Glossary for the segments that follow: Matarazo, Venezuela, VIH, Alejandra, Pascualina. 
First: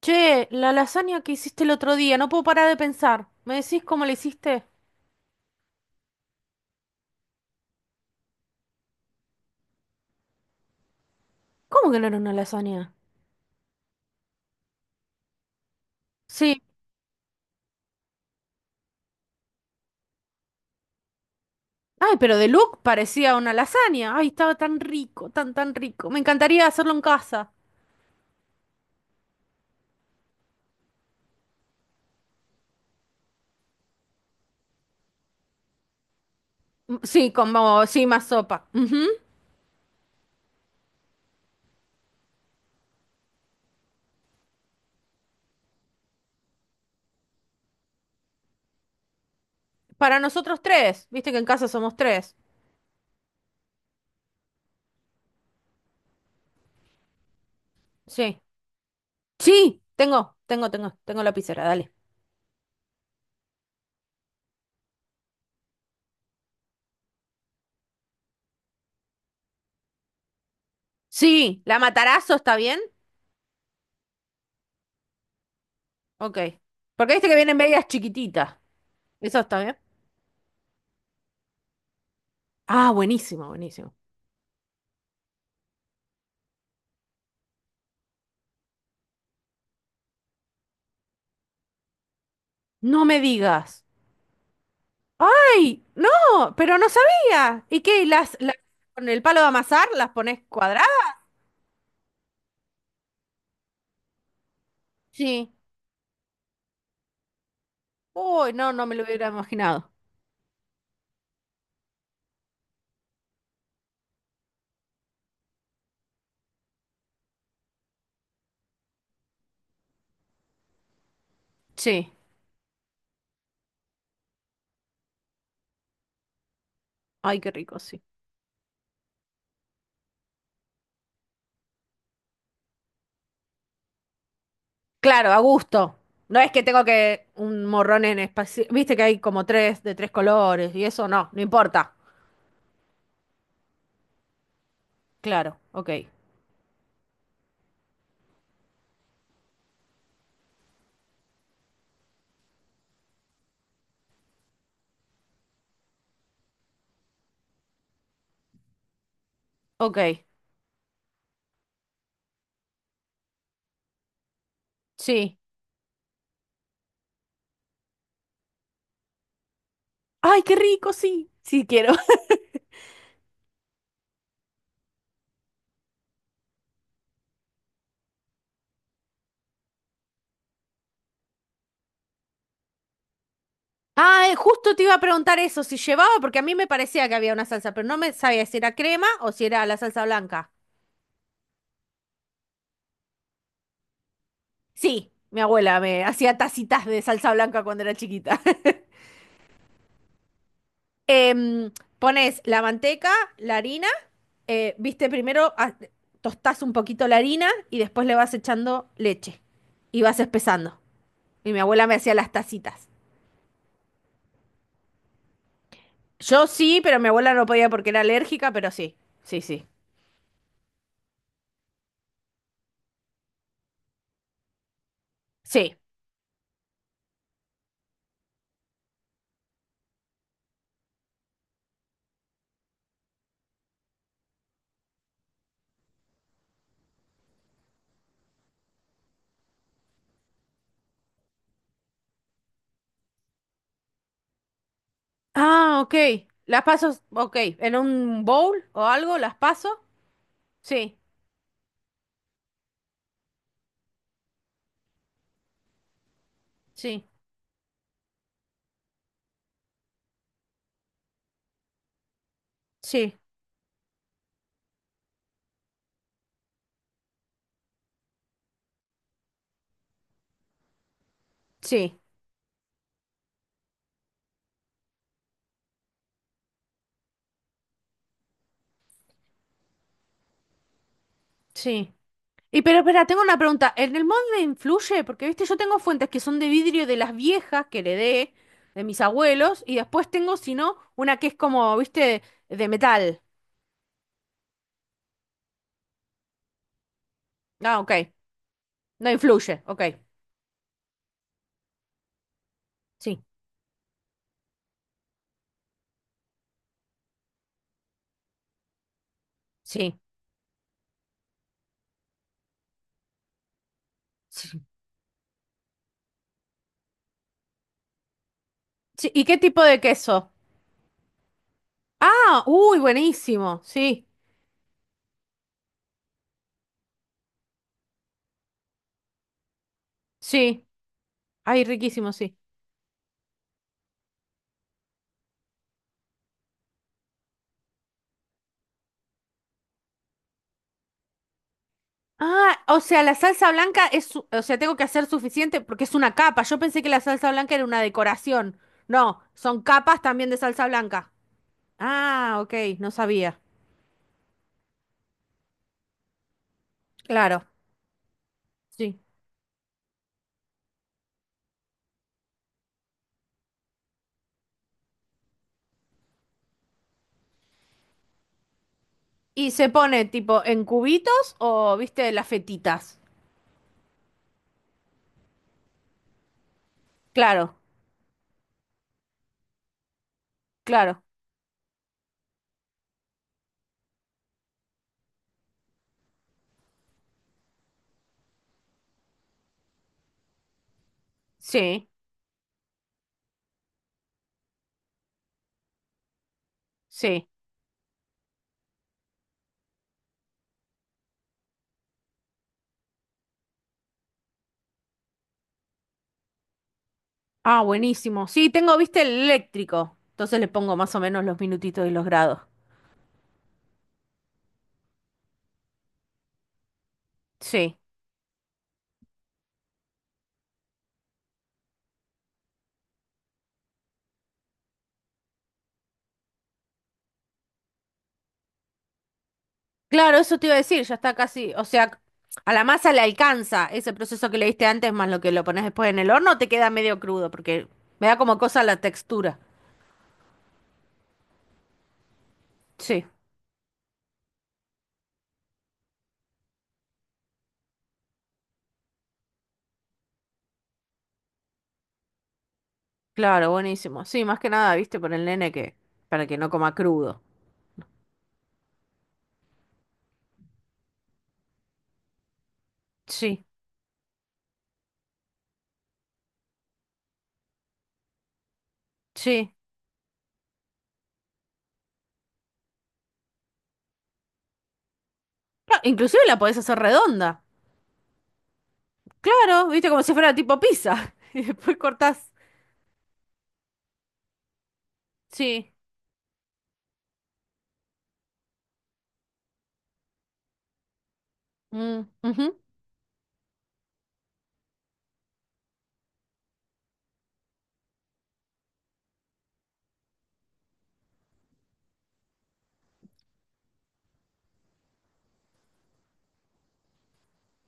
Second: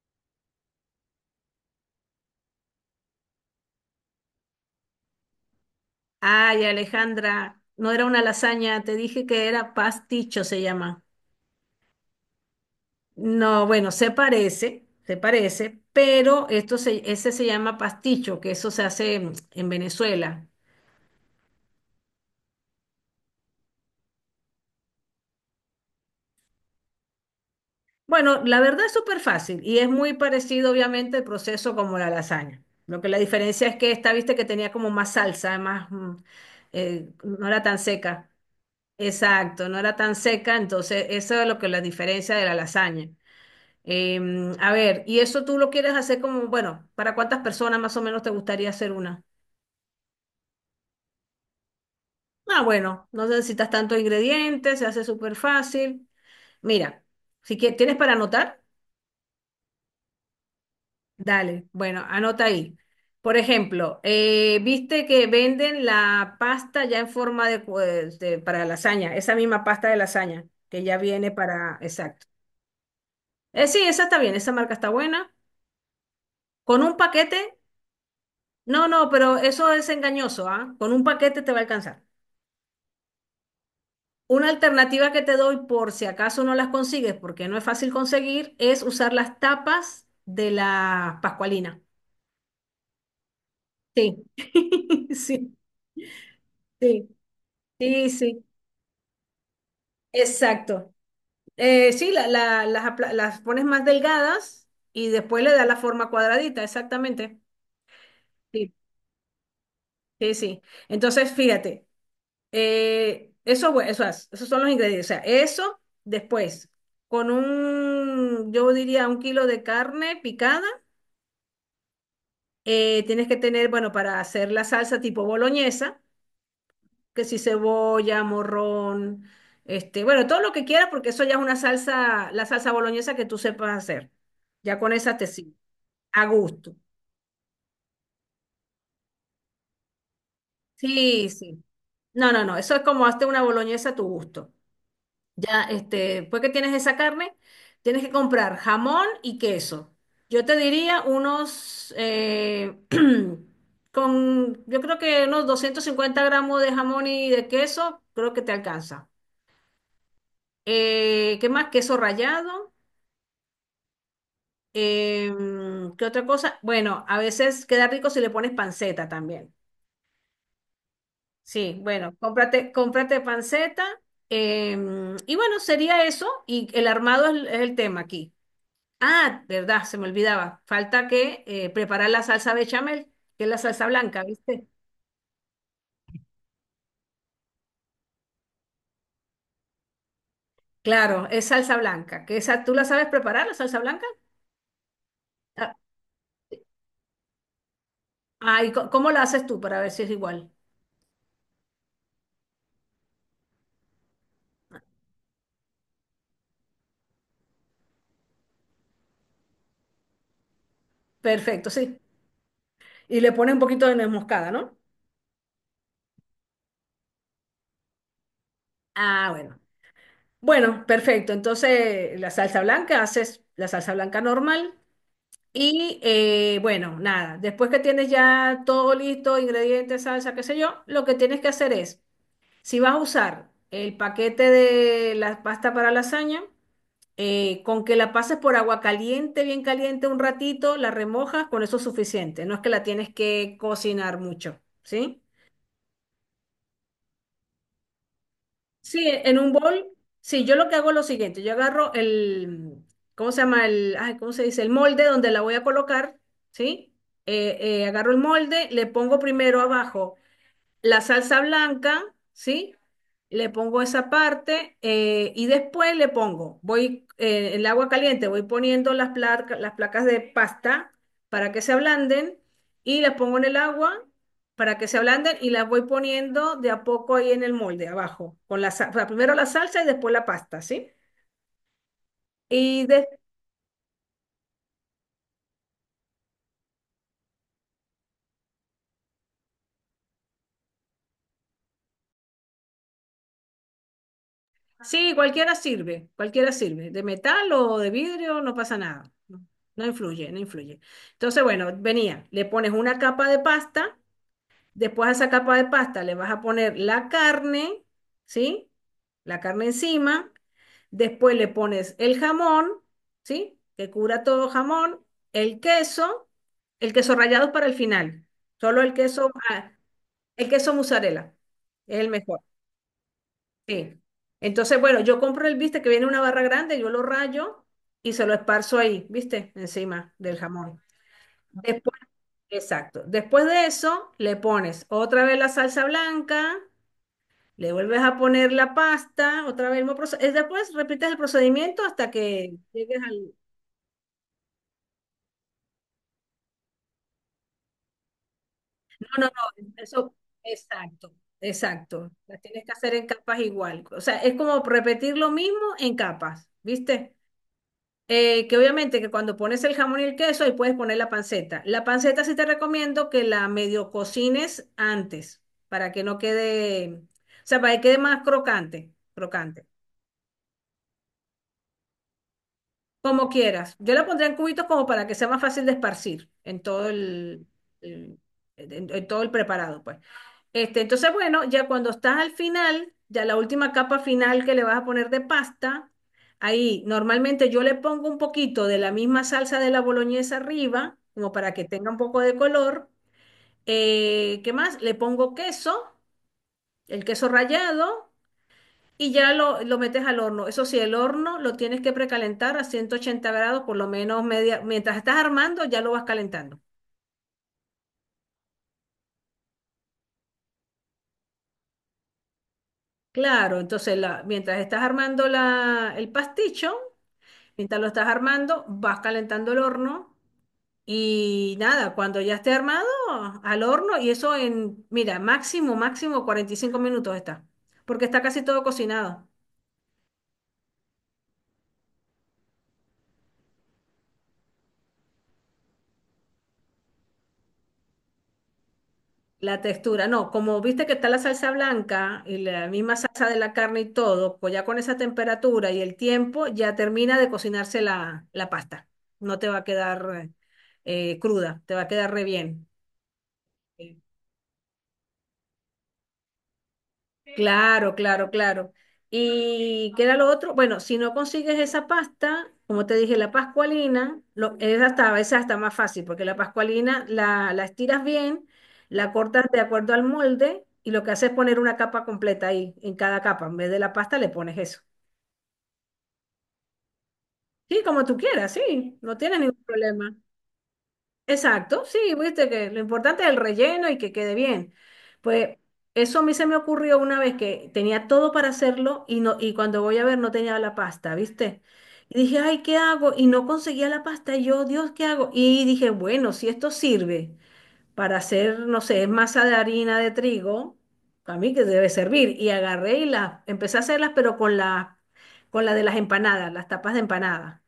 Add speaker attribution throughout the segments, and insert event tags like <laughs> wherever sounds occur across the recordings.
Speaker 1: Che, la lasaña que hiciste el otro día, no puedo parar de pensar. ¿Me decís cómo la hiciste?
Speaker 2: Ay, Alejandra, no era una lasaña, te dije que era pasticho, se llama.
Speaker 1: ¿Cómo que no era una lasaña?
Speaker 2: No, bueno, se parece, pero
Speaker 1: Sí.
Speaker 2: ese se llama pasticho, que eso se hace en Venezuela.
Speaker 1: Ay, pero de look parecía una lasaña. Ay, estaba tan rico, tan, tan rico. Me encantaría hacerlo en casa.
Speaker 2: Bueno, la verdad es súper fácil y es muy parecido, obviamente, el proceso como la lasaña. Lo que la diferencia es que esta, viste, que tenía como más salsa, más,
Speaker 1: Mm, sí,
Speaker 2: no era tan
Speaker 1: como, sí, más
Speaker 2: seca.
Speaker 1: sopa. Ujú.
Speaker 2: Exacto, no era tan seca, entonces eso es lo que la diferencia de la lasaña. A ver, y eso tú lo quieres hacer como, bueno, ¿para cuántas personas más o menos te gustaría hacer una?
Speaker 1: Para nosotros tres. Viste que en casa somos tres.
Speaker 2: Ah, bueno, no necesitas tantos ingredientes, se hace súper fácil. Mira, si quieres, tienes para
Speaker 1: Sí.
Speaker 2: anotar,
Speaker 1: Sí, tengo lapicera,
Speaker 2: dale,
Speaker 1: dale.
Speaker 2: bueno, anota ahí. Por ejemplo, viste que venden la pasta ya en forma de, para lasaña, esa misma pasta de lasaña que ya viene
Speaker 1: Sí,
Speaker 2: para,
Speaker 1: ¿la
Speaker 2: exacto.
Speaker 1: matarazo está bien?
Speaker 2: Sí, esa está bien, esa marca está buena.
Speaker 1: Ok.
Speaker 2: Con un
Speaker 1: Porque viste que
Speaker 2: paquete,
Speaker 1: vienen medias chiquititas.
Speaker 2: no, no, pero
Speaker 1: ¿Eso está
Speaker 2: eso
Speaker 1: bien?
Speaker 2: es engañoso, ¿ah? Con un paquete te va a alcanzar.
Speaker 1: Ah, buenísimo, buenísimo.
Speaker 2: Una alternativa que te doy por si acaso no las consigues, porque no es fácil conseguir, es usar las tapas de la Pascualina.
Speaker 1: No me digas.
Speaker 2: Sí, <laughs> sí,
Speaker 1: ¡Ay! ¡No! Pero no
Speaker 2: sí,
Speaker 1: sabía. ¿Y qué?
Speaker 2: sí,
Speaker 1: ¿Las,
Speaker 2: sí,
Speaker 1: las con el palo de amasar las pones cuadradas?
Speaker 2: exacto. Sí, las, las pones más delgadas y después le
Speaker 1: Sí.
Speaker 2: das la forma cuadradita, exactamente.
Speaker 1: Uy,
Speaker 2: Sí,
Speaker 1: no, no me lo hubiera imaginado.
Speaker 2: sí, sí. Entonces, fíjate, eso, eso esos son los ingredientes. O sea, eso después, con un, yo diría, 1 kilo de carne picada.
Speaker 1: Sí.
Speaker 2: Tienes que tener, bueno, para hacer la salsa tipo boloñesa, que si
Speaker 1: Ay, qué rico, sí.
Speaker 2: cebolla, morrón, este, bueno, todo lo que quieras, porque eso ya es una salsa, la salsa boloñesa que tú sepas hacer. Ya con esa te
Speaker 1: Claro, a
Speaker 2: sirve.
Speaker 1: gusto.
Speaker 2: A
Speaker 1: No es que
Speaker 2: gusto.
Speaker 1: tengo que un morrón en espacio. Viste que hay como tres de tres colores y eso
Speaker 2: Sí,
Speaker 1: no, no
Speaker 2: sí.
Speaker 1: importa.
Speaker 2: No, no, no, eso es como hazte una boloñesa a tu gusto.
Speaker 1: Claro,
Speaker 2: Ya,
Speaker 1: ok.
Speaker 2: este, después que tienes esa carne, tienes que comprar jamón y queso. Yo te diría unos, <clears throat> con, yo creo que unos 250 gramos de jamón y de queso, creo que te alcanza.
Speaker 1: Ok,
Speaker 2: ¿Qué más? Queso rallado. eh,
Speaker 1: sí.
Speaker 2: ¿Qué otra cosa? Bueno, a veces queda rico si le pones panceta también.
Speaker 1: Ay, qué rico, sí. Sí
Speaker 2: Sí,
Speaker 1: quiero.
Speaker 2: bueno,
Speaker 1: <laughs>
Speaker 2: cómprate, cómprate panceta. eh, y bueno, sería eso. Y el armado es el tema aquí. Ah, verdad, se me olvidaba. Falta que preparar la salsa bechamel, que es la salsa blanca,
Speaker 1: Ah,
Speaker 2: ¿viste?
Speaker 1: justo te iba a preguntar eso, si llevaba, porque a mí me parecía que había una salsa, pero no me sabía si era crema o si era la salsa blanca.
Speaker 2: Claro, es salsa blanca. Que esa, ¿tú la sabes preparar, la salsa blanca?
Speaker 1: Sí, mi
Speaker 2: Ah,
Speaker 1: abuela me hacía tacitas de salsa blanca cuando era chiquita.
Speaker 2: ¿Y
Speaker 1: <laughs>
Speaker 2: cómo la haces tú para ver si es igual?
Speaker 1: Em, Pones la manteca, la harina, viste, primero tostás un poquito la harina y después le vas echando leche y vas espesando. Y mi
Speaker 2: Perfecto,
Speaker 1: abuela me
Speaker 2: sí.
Speaker 1: hacía las tacitas.
Speaker 2: Y le pone un poquito de nuez moscada, ¿no?
Speaker 1: Yo sí, pero mi abuela no podía porque era alérgica, pero sí,
Speaker 2: Ah,
Speaker 1: sí,
Speaker 2: bueno.
Speaker 1: sí,
Speaker 2: Bueno, perfecto. Entonces, la salsa blanca, haces la salsa blanca normal.
Speaker 1: sí.
Speaker 2: Y bueno, nada, después que tienes ya todo listo, ingredientes, salsa, qué sé yo, lo que tienes que hacer es: si vas a usar el paquete de la pasta para lasaña, con que la pases por agua caliente, bien caliente un ratito, la remojas, con eso es suficiente. No es que la tienes que cocinar mucho, ¿sí?
Speaker 1: Ah, ok. Las paso, ok, en un bowl o
Speaker 2: Sí,
Speaker 1: algo, las
Speaker 2: en un
Speaker 1: paso.
Speaker 2: bol, sí, yo lo que hago es
Speaker 1: Sí,
Speaker 2: lo siguiente, yo agarro el, ¿cómo se llama? El, ay, ¿cómo se dice? El molde donde la voy a colocar, ¿sí?
Speaker 1: sí,
Speaker 2: Agarro el molde, le pongo primero abajo la salsa blanca, ¿sí?
Speaker 1: sí,
Speaker 2: Le pongo esa parte y después le pongo, voy, el agua caliente, voy poniendo las placas de pasta para que se
Speaker 1: sí,
Speaker 2: ablanden y las pongo en el agua para que se ablanden y las voy poniendo de a poco ahí en el molde, abajo, con la, o sea, primero la salsa y después la pasta, ¿sí?
Speaker 1: sí. Y pero
Speaker 2: Y
Speaker 1: espera, tengo una pregunta. ¿En el molde influye? Porque, viste, yo tengo fuentes que son de vidrio de las viejas que heredé de mis abuelos y después tengo, si no, una que es como, viste, de metal.
Speaker 2: sí, cualquiera sirve, de metal o
Speaker 1: Ah,
Speaker 2: de
Speaker 1: ok.
Speaker 2: vidrio, no pasa nada,
Speaker 1: No
Speaker 2: no,
Speaker 1: influye. Ok.
Speaker 2: no influye, no influye. Entonces, bueno, venía, le pones una
Speaker 1: Sí,
Speaker 2: capa de pasta, después a esa capa de pasta le vas a poner la carne, ¿sí? La carne
Speaker 1: sí,
Speaker 2: encima, después le pones el jamón, ¿sí? Que cura todo
Speaker 1: sí.
Speaker 2: jamón, el queso, el queso rallado es para el final, solo el
Speaker 1: Sí, ¿y
Speaker 2: queso,
Speaker 1: qué tipo
Speaker 2: ah,
Speaker 1: de queso?
Speaker 2: el queso mozzarella, es el mejor.
Speaker 1: Ah, uy, buenísimo.
Speaker 2: Sí.
Speaker 1: Sí,
Speaker 2: Entonces, bueno, yo compro el, viste, que viene una barra grande, yo lo rayo y se lo esparzo ahí, viste, encima del
Speaker 1: sí.
Speaker 2: jamón.
Speaker 1: Ay,
Speaker 2: Después,
Speaker 1: riquísimo, sí.
Speaker 2: exacto. Después de eso, le pones otra vez la salsa blanca, le vuelves a poner la pasta, otra vez el mismo proceso. Después repites el procedimiento hasta que
Speaker 1: Ah, o
Speaker 2: llegues
Speaker 1: sea, la
Speaker 2: al...
Speaker 1: salsa blanca es, su- o sea, tengo que hacer suficiente porque es una capa. Yo pensé que la salsa blanca era una decoración.
Speaker 2: No,
Speaker 1: No,
Speaker 2: no,
Speaker 1: son
Speaker 2: no,
Speaker 1: capas
Speaker 2: eso,
Speaker 1: también de salsa blanca.
Speaker 2: exacto, exacto.
Speaker 1: Ah,
Speaker 2: Las
Speaker 1: ok,
Speaker 2: tienes que
Speaker 1: no
Speaker 2: hacer en
Speaker 1: sabía.
Speaker 2: capas igual. O sea, es como repetir lo mismo en capas, ¿viste?
Speaker 1: Claro.
Speaker 2: Que obviamente
Speaker 1: Sí.
Speaker 2: que cuando pones el jamón y el queso, ahí puedes poner la panceta. La panceta sí te recomiendo que la medio cocines antes, para que no quede, o sea, para que quede más crocante,
Speaker 1: Y
Speaker 2: crocante,
Speaker 1: se pone tipo en cubitos o, viste, las fetitas.
Speaker 2: como quieras. Yo la pondré en cubitos como para que sea más fácil de esparcir en todo el,
Speaker 1: Claro,
Speaker 2: el- en todo el preparado, pues. Este,
Speaker 1: claro.
Speaker 2: entonces, bueno, ya cuando estás al final, ya la última capa final que le vas a poner de pasta, ahí normalmente yo le pongo un poquito de la misma salsa de la boloñesa arriba, como para que
Speaker 1: Sí,
Speaker 2: tenga un poco de color. ¿Qué más? Le pongo queso, el queso
Speaker 1: sí.
Speaker 2: rallado, y ya lo metes al horno. Eso sí, el horno lo tienes que precalentar a 180 grados, por lo menos media, mientras estás armando, ya lo vas calentando.
Speaker 1: Ah, buenísimo. Sí, tengo, viste, el eléctrico. Entonces le pongo más o menos los minutitos y los grados.
Speaker 2: Claro, entonces la, mientras estás armando la, el pasticho,
Speaker 1: Sí.
Speaker 2: mientras lo estás armando, vas calentando el horno y nada, cuando ya esté armado, al horno y eso en, mira, máximo, máximo 45 minutos está, porque está casi todo cocinado.
Speaker 1: Claro, eso te iba a decir, ya está casi, o sea, a la masa le alcanza ese proceso que le diste antes más lo que lo pones después en el horno, te queda medio crudo porque me da como cosa la textura.
Speaker 2: La textura, no, como viste que está la salsa blanca y la misma
Speaker 1: Sí.
Speaker 2: salsa de la carne y todo, pues ya con esa temperatura y el tiempo ya termina de cocinarse la, la pasta. No te va a quedar cruda, te va a quedar re bien.
Speaker 1: Claro, buenísimo. Sí, más que nada, viste, por el nene que, para que no coma crudo.
Speaker 2: Claro, claro, claro. ¿Y qué era lo otro? Bueno, si no consigues esa pasta, como te dije, la
Speaker 1: Sí,
Speaker 2: pascualina, lo, es hasta, a veces hasta más fácil, porque la pascualina la, la estiras bien, la cortas
Speaker 1: sí.
Speaker 2: de acuerdo al molde y lo que hace es poner una capa completa ahí, en cada capa. En vez de la pasta le pones eso.
Speaker 1: Claro, inclusive la podés hacer redonda.
Speaker 2: Sí, como tú quieras, sí, no tienes ningún
Speaker 1: Claro, viste, como si
Speaker 2: problema.
Speaker 1: fuera tipo pizza. <laughs> Y después
Speaker 2: Exacto, sí,
Speaker 1: cortás.
Speaker 2: viste que lo importante es el relleno y que quede bien. Pues
Speaker 1: Sí.
Speaker 2: eso a mí se me ocurrió una vez que tenía todo para hacerlo y no y cuando voy a ver no tenía la pasta, ¿viste?
Speaker 1: Mm,
Speaker 2: Y dije,
Speaker 1: ujú.
Speaker 2: "Ay, ¿qué hago?" Y no conseguía la pasta. Y yo, "Dios, ¿qué hago?" Y dije, "Bueno, si esto sirve para hacer, no sé, masa de harina de trigo, a mí que debe servir." Y agarré y las empecé a hacerlas, pero con la de las empanadas, las tapas de empanada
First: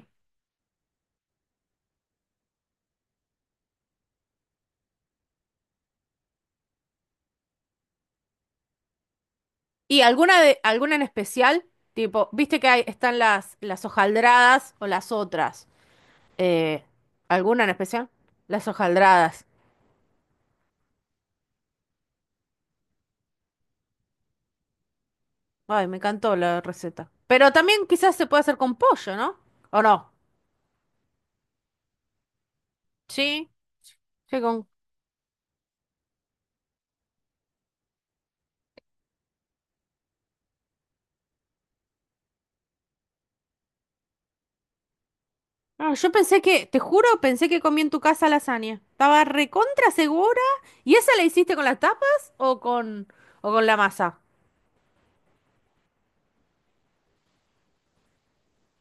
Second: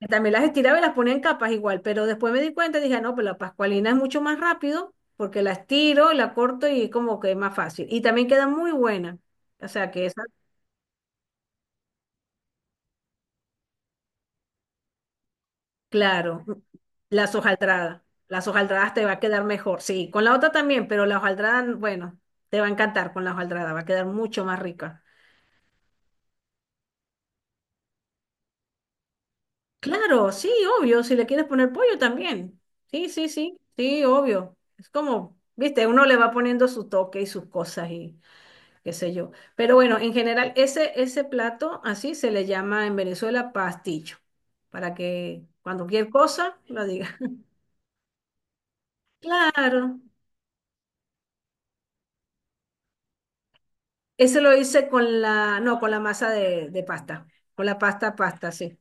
Speaker 2: que también las estiraba y las ponía en capas igual, pero después me di cuenta y dije, "Ah, no, pues la pascualina es mucho más rápido porque la estiro, la corto y como que es más fácil. Y también queda muy buena. O sea
Speaker 1: ¿Y
Speaker 2: que esa,
Speaker 1: alguna de, alguna en especial? Tipo, viste que hay, están las hojaldradas o las otras.
Speaker 2: claro,
Speaker 1: Eh,
Speaker 2: las
Speaker 1: ¿Alguna en
Speaker 2: hojaldradas.
Speaker 1: especial?
Speaker 2: Las
Speaker 1: Las
Speaker 2: hojaldradas te va a quedar
Speaker 1: hojaldradas.
Speaker 2: mejor. Sí, con la otra también, pero la hojaldrada, bueno, te va a encantar con la hojaldrada, va a quedar mucho más rica.
Speaker 1: Ay, me encantó la receta. Pero también quizás se puede hacer con pollo, ¿no? ¿O no?
Speaker 2: Claro, sí, obvio, si le quieres poner pollo también. Sí, sí,
Speaker 1: Sí.
Speaker 2: sí, sí,
Speaker 1: Sí,
Speaker 2: obvio.
Speaker 1: con
Speaker 2: Es como, viste, uno le va poniendo su toque y sus cosas y... qué sé yo. Pero bueno, en general, ese plato así se le llama en Venezuela pastillo, para que cuando
Speaker 1: no,
Speaker 2: cualquier
Speaker 1: yo pensé
Speaker 2: cosa
Speaker 1: que, te
Speaker 2: lo
Speaker 1: juro,
Speaker 2: diga. <laughs>
Speaker 1: pensé que comí en tu casa lasaña. Estaba
Speaker 2: Claro,
Speaker 1: recontra segura. ¿Y esa la hiciste con las tapas o con la masa?
Speaker 2: ese lo hice con la, no, con la masa de pasta, con la pasta, pasta, sí,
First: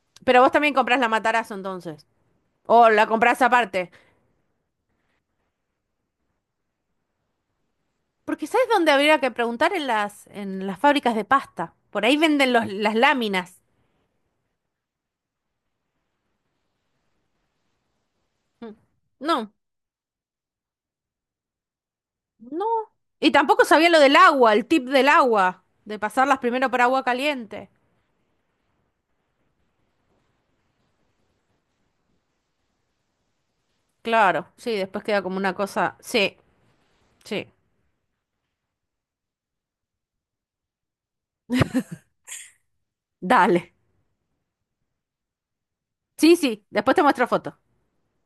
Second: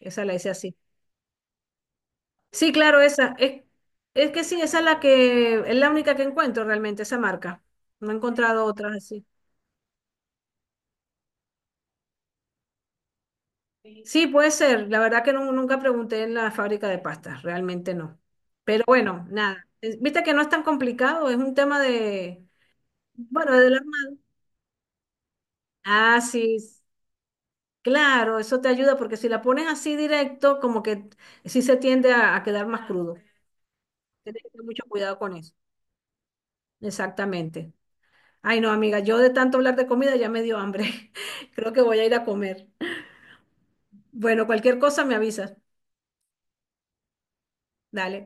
Speaker 2: esa la
Speaker 1: Pero
Speaker 2: hice
Speaker 1: vos también
Speaker 2: así.
Speaker 1: comprás la matarazo entonces.
Speaker 2: Sí,
Speaker 1: O
Speaker 2: claro,
Speaker 1: la
Speaker 2: esa,
Speaker 1: comprás aparte.
Speaker 2: es que sí, esa es la que, es la única que encuentro realmente, esa marca. No he
Speaker 1: Porque
Speaker 2: encontrado
Speaker 1: ¿sabes dónde
Speaker 2: otras
Speaker 1: habría
Speaker 2: así.
Speaker 1: que preguntar? En las fábricas de pasta. Por ahí venden las láminas.
Speaker 2: Sí, puede ser. La verdad que nunca pregunté en la fábrica de pastas, realmente no.
Speaker 1: Mm.
Speaker 2: Pero bueno,
Speaker 1: No,
Speaker 2: nada. Viste que no es tan complicado, es un tema de,
Speaker 1: no. Y
Speaker 2: bueno,
Speaker 1: tampoco
Speaker 2: de la
Speaker 1: sabía lo del
Speaker 2: mano.
Speaker 1: agua, el tip del agua. De
Speaker 2: Ah,
Speaker 1: pasarlas
Speaker 2: sí,
Speaker 1: primero por agua caliente.
Speaker 2: claro, eso te ayuda porque si la pones así directo, como que sí se tiende a quedar más crudo. Tienes que
Speaker 1: Claro,
Speaker 2: tener
Speaker 1: sí,
Speaker 2: mucho
Speaker 1: después
Speaker 2: cuidado
Speaker 1: queda
Speaker 2: con
Speaker 1: como
Speaker 2: eso.
Speaker 1: una cosa. Sí, sí.
Speaker 2: Exactamente. Ay, no, amiga, yo de tanto hablar de comida ya me dio hambre. <laughs> Creo que voy a ir a comer.
Speaker 1: Dale.
Speaker 2: Bueno, cualquier cosa me avisas.
Speaker 1: Sí, sí, después te muestro fotos.
Speaker 2: Dale.